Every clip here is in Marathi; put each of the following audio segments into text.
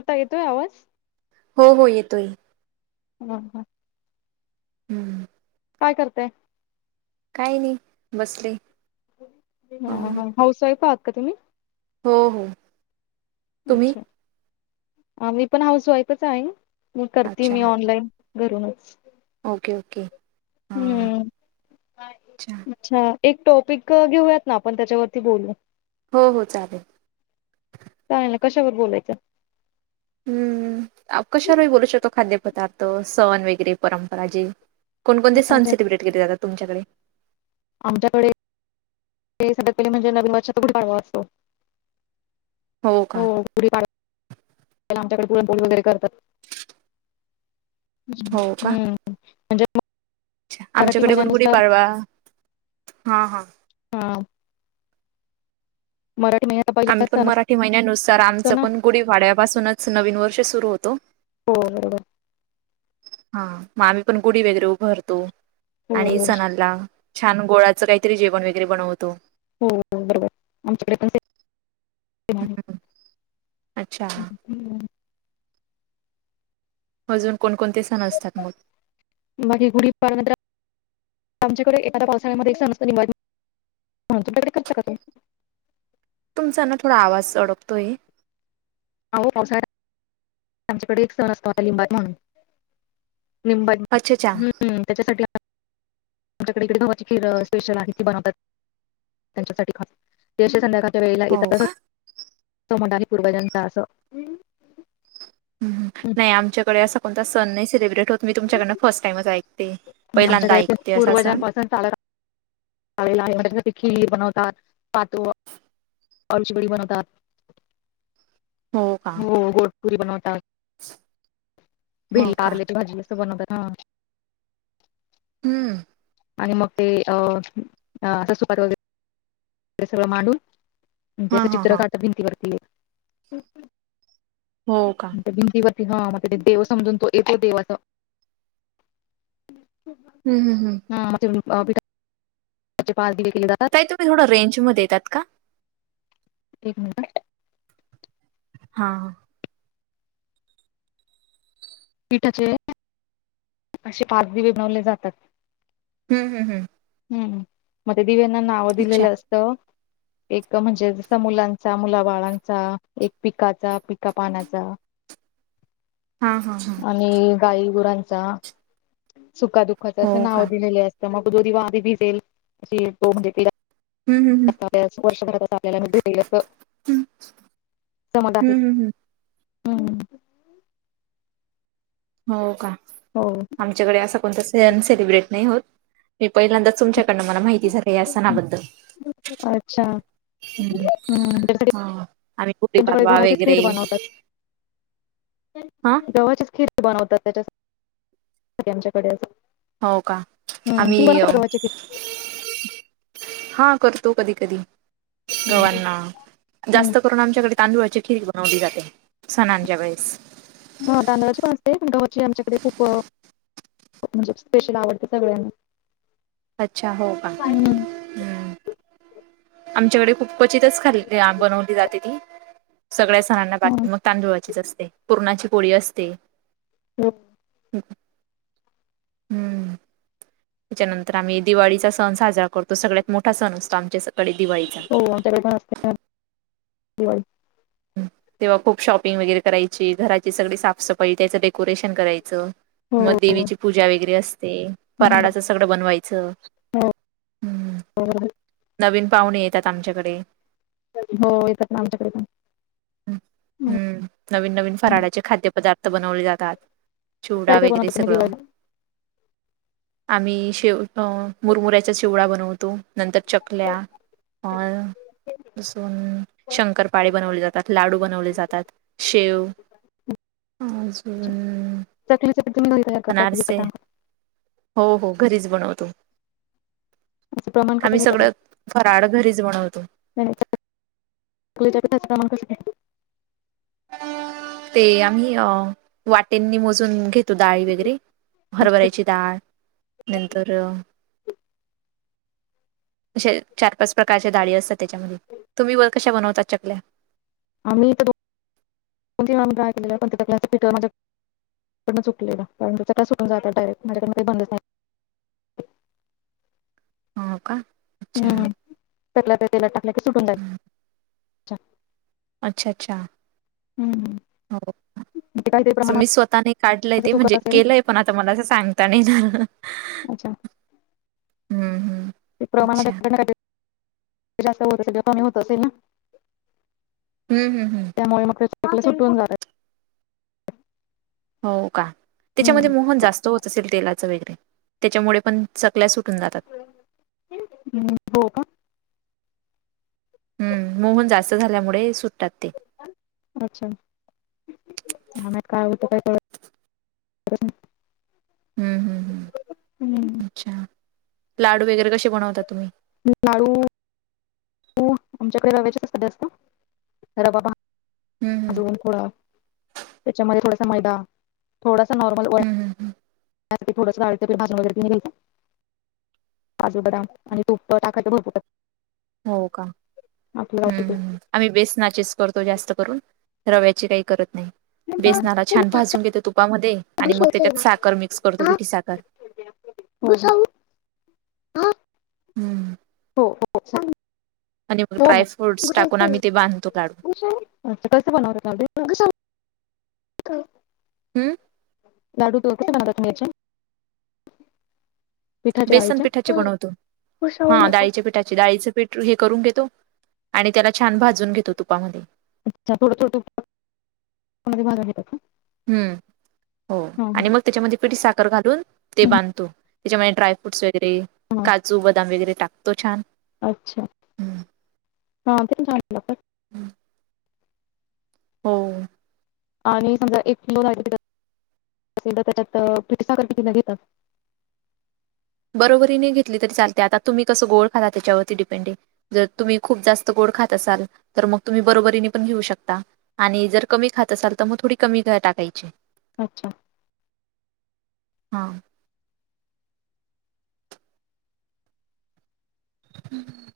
आता येतोय आवाज. हो हो येतोय. ह हा. हम्म काय करताय. काही नाही बसले. ह हं ह हाऊस वाईफ आहात का तुम्ही? हो हो तुम्ही अच्छा मी पण हाऊस वाईफच आहे. मी करते अच्छा मी ऑनलाईन घरूनच. Okay okay. हां हम्. अच्छा एक टॉपिक घेऊयात ना आपण त्याच्यावरती बोलूया. हो हो चालेल. काय ना कशावर‌ बोलायच? हम्म. कशावर पण बोलू शकतो खाद्यपदार्थ सण वगैरे परंपरा जे कोणकणते सण अच्छा सलिब्रेट केले जात तुमच्याकडे. आमच्याकडे [unintelligible] म्हणजे [unintelligible] हो का? पु आमच्याकडे पुरन पोळि वगैरे करतात. हो का म्हणजे अच्छा मराठी आमच्याकडे पण गुढी महिन्यानुसार पाडवा. हा -हा हा मराठी म आम्ही पण मराठी महिन्यानुसार आमच पण गुढीवााड्यापासूनच नवीन वर्ष सुरू होतो. हो. हा मग आम्ही पण गुढी वगैरे उभारतो आणि हो सणालला छान गुळाच काहीतरी जेवण वगैरे बनवतो. हो -हो -हो. आमच्याकडे पण सेम आहे. ह्म अच्छा. हम्म. अजून कोणकोणते सण असतात मग. बाकी गुडीपाडवा [unintelligible] आमच्यांकडे एखांद्या पावसाळ्यांमध्यें सणं नि तुमच्यांकडे करतं कां ते तुमचां नां थोडां आवांज अडकतोय आहे अं हो पावसाळ्यांत आमच्याकडे एक संण असतोला लिंबात म्हणूंन लिंबात अच्छा अच्छा हं त्यांच्यासाठी आमच्यांकडे इकडे वाची खं स्पेशल आहे ती बनवतांत त्यांच्यासाठी खांस ज्येष्ठ संदर्काच्या वेळेलां हो येतं का तसं म्हंटली पूर्वजनतां असं नाहीं आमच्यांकडे असां कोणंता संन नाहीं सेलिब्रेट होतं मी तुमच्यांकडनं फर्स्ट टाईमचं ऐकते पहिल्यांदा ऐकते असं सं तरं चालेना लां आहे म्हणजे खिरी बनवतांत पातो औ चि बडी बनवतांत हो घोडपुरी बनवतांत हो भिरलेची का कारले भाजी असं बनवंत हं हम्मं आणि मंग ते ससुंपात वगैरें ते सगळं मांडून हां त्यांचं हां चित्र हां काढतां भिंतीवरती हो कां भिंतीवरती हां मंग ते देवं समजूंन तो येतो देवं असं हम्मं हम्मं हम्मं हां मेठे पांर बले जातांत तुम्हीं थोडं रेंज मध्यें येतांत कां एक मिनिटं हां हां पिठाचे असे पातं दिवे बनवले जातांत हम्मं हम्मं हम्मं हम्मं मं त्यां दिव्यांना नावं अच्छा दिलेलं असतं एक म्हणजे जसं मुलांचा मुलांबाळांचा एक पिकांचा पिकां पानांचा हां मावशी आणि गाई गुरांचा सुंखादुंखाचं हो असं का नावं दिलेले असं तरं मंग दो वांह भीसेेल अशी तो म्हणजे हम्मं हम्मं हम्मं वर्षभरांत आलेला भि असं समजं हं, आहे हं, हं. हम्म हो कां हो आमच्यांकडे असां कोणंता संण सेलिब्रेट नाहीं होतं मी पहिल्यांदाच तुमच्यांकडनं मलां माहिती झाली हे यां सणांबद्दलं अच्छा हम्मं हम्म त्याच्यासाठी हां आम्हीं गुडी त्यांच्याकडे पाडवां गव्हाचीच खीर वगैरें बनवतात. हां गवचे खीर बनवतांत त्यांच्या आमच्यांकडे असं हो कां हम्म तुम्ही आम्हीं बनवता का गव्हाची खीर? हां करतो कधीं कधीं गवांना हम्म जास्तं करूंन आमच्यांकडे तांदुळाची खिरी बनवली जाते सणांच्या वेळेसं हां तांदळाची माजते खंडची आमच्यांकडे खूंप म्हणजे स्पेशल आवडतं सगळ्यांना अच्छा. हो का? [unintelligible] हम्म आमच्याकडे खूप क्वचितच खाल्लं बनवली जाते ती. सगळ्या सणांना हा बाकी मग- तांदुळाचीच असते. पुरणाची पोळी असते. हो. हम्. त्याच्यानंतर आम्ही दिवाळीचा सण साजरा करतो. सगळ्यात मोठा सण असतो आमच्या सकडे दिवाळीचा. हो [unintelligible] दिवाळी. तेव्हा खूप शॉपिंग वगेरे करायची. घराची सगळी साफ सफाई. त्याचं डेकोरेशन करायचं. हो मग हो देवीची पूजा वगैरे असते. हम्म. फराळ अस - सगड बनवायच. हो हो, बरोबर नवीन पाहुणे येतात आमच्याकडे. हो येतात ना आमच्याकडे पण. ह हम्म. नवीन नवीन फराळाचे खाद्यपदार्थ बनवले जातात. चिवडा काय काय वगैरे बनवता तुम्ही सगळं. दिवाळीला? आम्ही शेव मुरमुऱ्याचा चिवडा बनवतो. नंतर चकल्या. [unintelligible] शंकरपाळे. बनवले जातात. लाडू बनवले जातात. शेव- चकली [unintelligible] अनारसे. हो हो. घरीच बनवतो. असं प्रमाण कसं आम्ही घेता सगळं त्याचं? फराळ घरीच बनवतो. [unintelligible] ते आम्ही अ वाटिंनी मोजून घेत- तो. डाळी वगैरे घ्यायचं? हरभऱ्याची डाळ नंतर- अशे चार पाच प्रकारच्या डाळी असतात त्याच्यामध्ये. तुम्ही व कशा बनवतात चकल्या? आम्ही [unintelligible] चुकलेलं कारण त्या [unintelligible] [unintelligible] हो का? नाही अच्छा. हम्म. चकल्या त्या तेलात टाकल्या का सुटून [unintelligible] हं. अच्छा. अच्छा. हम्म. हो. ते काहीतरी प्रमाण मी स्वतःने काढलय माझं ते. चुकत म्हणजे असेल केलंय. पण आता मला असं सांगता नाही येणार. [unintelligible] हम्म हम्म अच्छा [unintelligible] कमी होत असेल ना? हम्. हम्. हम. [unintelligible] चकल्या सुटून जातात. हो का? त्याच्यामध्ये हम्म. मोहन जास्त होत असेल तेलाच वगैरे. त्याच्यामुळे पण- चकल्या सुटून जातात. हं. हो का? हम्म. मोहन जास्त झाल्यामुळे सुटतात ते. अच्छा. [unintelligible] काय कळत - हम्म. हम्. हम्. कळत हम्म. अच्छा. लाडू वगैरे कशे बनवता तुम्ही? लाडू - डू. आमच्याकडे रव्याचेच असतात जास्त. रवा भाज - हम् हम दोन [unintelligible] त्याच्या मध्ये थोडासां मैदा थोडसं नॉर्मल हम हम हम त्याच्यात ते थोडंस डाळीच पीठ भाजुन वगैरे ती नी घ्यायचं... काजु, बदाम आणि तुप टाकायच भरपुर हो का, आपलं हम् गावठी तूप हम ह आम्ही बेसनाचेस करतो जास्त करून, रव्याचे काही करत नाही. हो हो बेसनाला छान भाजून घेतो तुपामध्ये आणि मग त्याच्यात साखर मिक्स करतो पिठी साखर. हो हो ह हं. हो अच्छा, आणि मग हो हो ड्राय फ्रूट्स टाकून आम्ही ते बांधतो लाडू. असं कसं बनवलं [unintelligible] हं लाडु त किती बनवल्या तुम्ही याचे पिठाचे बेसन डाळीचे पिठाचे बनवतो, हा डाळीचे पी त्याचे डाळीच पीठ हे करून घेतो आणि त्याला छान भाजून घेतो तुपामध्ये अच्छा थोडं थोडं तुप [unintelligible] म्हणजे भाजुन घेतो. हम्म हो आणि मग त्याच्यामध्ये पिठी साखर घालून ते हं, हं. बांधतो त्याच्यामुळे डायफ्रूटस वगैरे हा काजू, बदाम वगैरे टाकतो छानं अच्छा [unintelligible] हो आणि समजा एक किलो राहिलं तर [unintelligible] त्याच्यात पिठी साखर किती घेतात. बरोबरीने घेतली तरी चालते आता तुम्ही कसं गोड खानार त्याच्यावरती डिपेंडं जर तुम्ही खूप जास्त गोड खात असाल तर मग तुम्ही बरोबरीने पण घेऊ शकता आणि जर कमी खात असाल तर मग थोडी कमी टाकायची अच्छा हा हम्म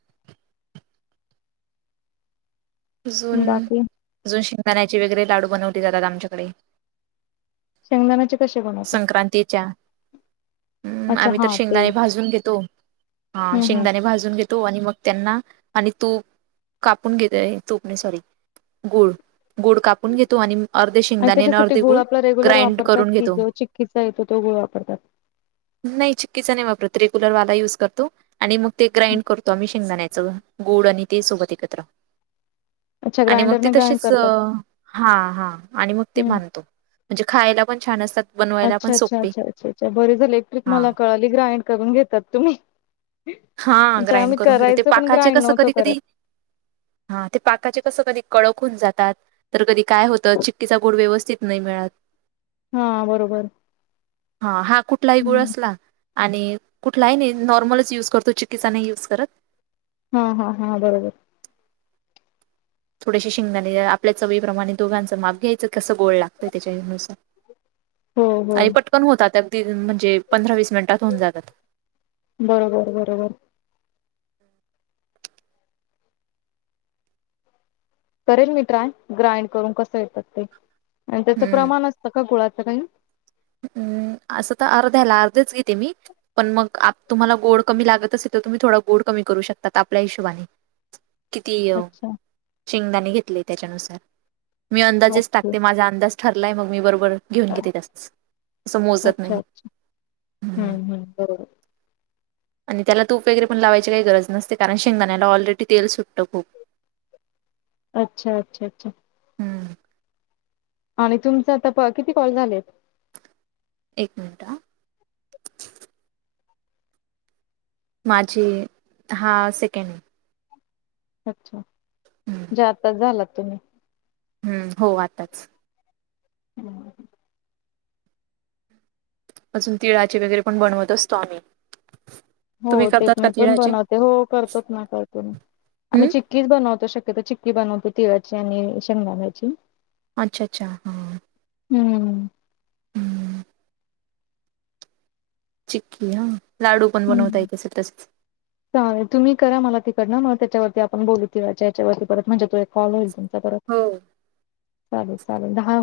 अजून, बाकी अजून शिंगदाण्याचे वगैरे लाडू बनवले जातात आमच्याकडे शेंगदानाचे कसे बनवतातं संक्रांतीच्या हम्म, आम्ही तर शेंगदाणे भाजून घेतो हा हम्म हम्म शेंगदाणे भाजुन घेतो तो आणि मग त्यांना आणि तो कापून घेत आहे तूप नही सॉरी गुळ, गुड काप पुन घेतो आणि अर्धे आणि शेंगदाणे अनं त्याच्यासाठी अर्धे गुळ आपला रेग्युलर ग्राईंड वापरतात करून की घेतो जो चिक्कीचा येतो तो गुळ वापरतात. नाही चिक्कीचा नाही वापरत रेग्युलर वाला यूज करतो आणि मग ते ग्राईंड करतो आम्ही शेंगदाण्याच गोड आणि ते सोबत एकत्र अच्छा आणि मग ते ग्राइंडरने ग्राइंड तशेच अ करतात हा हा आणि मग ते हम्म बानतो म्हणजे खायला पण छान असतात बनवायला पण अच्छा अच्छा सोपे अच्छा अच्छा बर झालं एक ट्रिक हा मला कळाली ग्राइंड करून घेतात तुम्ही हा अच्छा ग्राईंड आम्ही करून घेतो, ते करायचं पण पाकाचे ग्राइंड कसं नव्हतो कधी करत. कधी हा ते पाकाचे कसं कधी कडक होउन जातात तर कधी काय होतं चिक्कीचा गुड व्यवस्थित नही मिळत हा बरोबर ह हा कुठलाही गूड हम्म असला आणि कुठलाही नी नॉर्मलच यूज करतो तो चिक्कीचा नाही युज करत. हा हा हा बरोबर. थोडेसे शेंगदाणे आपल्या चवीप्रमाणे दोघांचं माप घ्यायचं कसं गोड लागतंय त्याच्यानुसार हो हो पण होतात अगदी म्हणजे पंधरा वीस मिनिटात होऊन जातात. बरोबर बरोबर करेल मी ट्राय ग्राईंड करून कसं येतात ते आणि त्याचं प्रमाण असतं का गुळाचं काही? हम्म असं तर अर्ध्याला अर्धेच घेते मी. पण मग तुम्हाला गोड कमी लागत असेल तर तुम्ही थोडा गोड कमी करू शकतात आपल्या हीशोबाने. [inaudible] किती अच्छा शेंगदाणे घेतले त्याच्यानुसार मी अंदाजेच ओके टाकते माझा अंदाज ठरलाय मग मी बरोबर घेऊन घेते तसच. असं मोजत नाही अच्छा अच्छा हम्म हम्म बरोबर. आणि त्याला तूप वगैरे पण लावायची काही गरज नसते कारण शेंगदाण्याला ऑलरेडी तेल सुटतं खूप. अच्छा अच्छा अच्छा हम्म आणि तुमचं आता प किती कॉल झालेत. एक मिनिटं माझी हा सेकंड हाय. अच्छा हम्म म्हणजे आत्ताच झालात तुम्ही. हम्म हो आताच. अजून तिळाचे वगैरे पण बनवत असतो आम्ही. हो तुम्ही ते करतात का मी पण तिळाचे बनवते हो करतोच ना करतो ना आम्ही हम्म चिक कीच बनवतो शक्यतो चिक्की बनवतो तिळाची आणि शेंगदाण्याची. अच्छा अच्छा हा हम्म चिक्की हा लाडू पण बनवताय हम्म. येत असेल तसेच. चालेल तुम्ही करा मला तिकडनं मग त्याच्यावरती आपण बोलू तिळाच्या याचावरती परत म्हणजे तो एक कॉल होईल तुमचा परत. हो चालेल चालेल दहा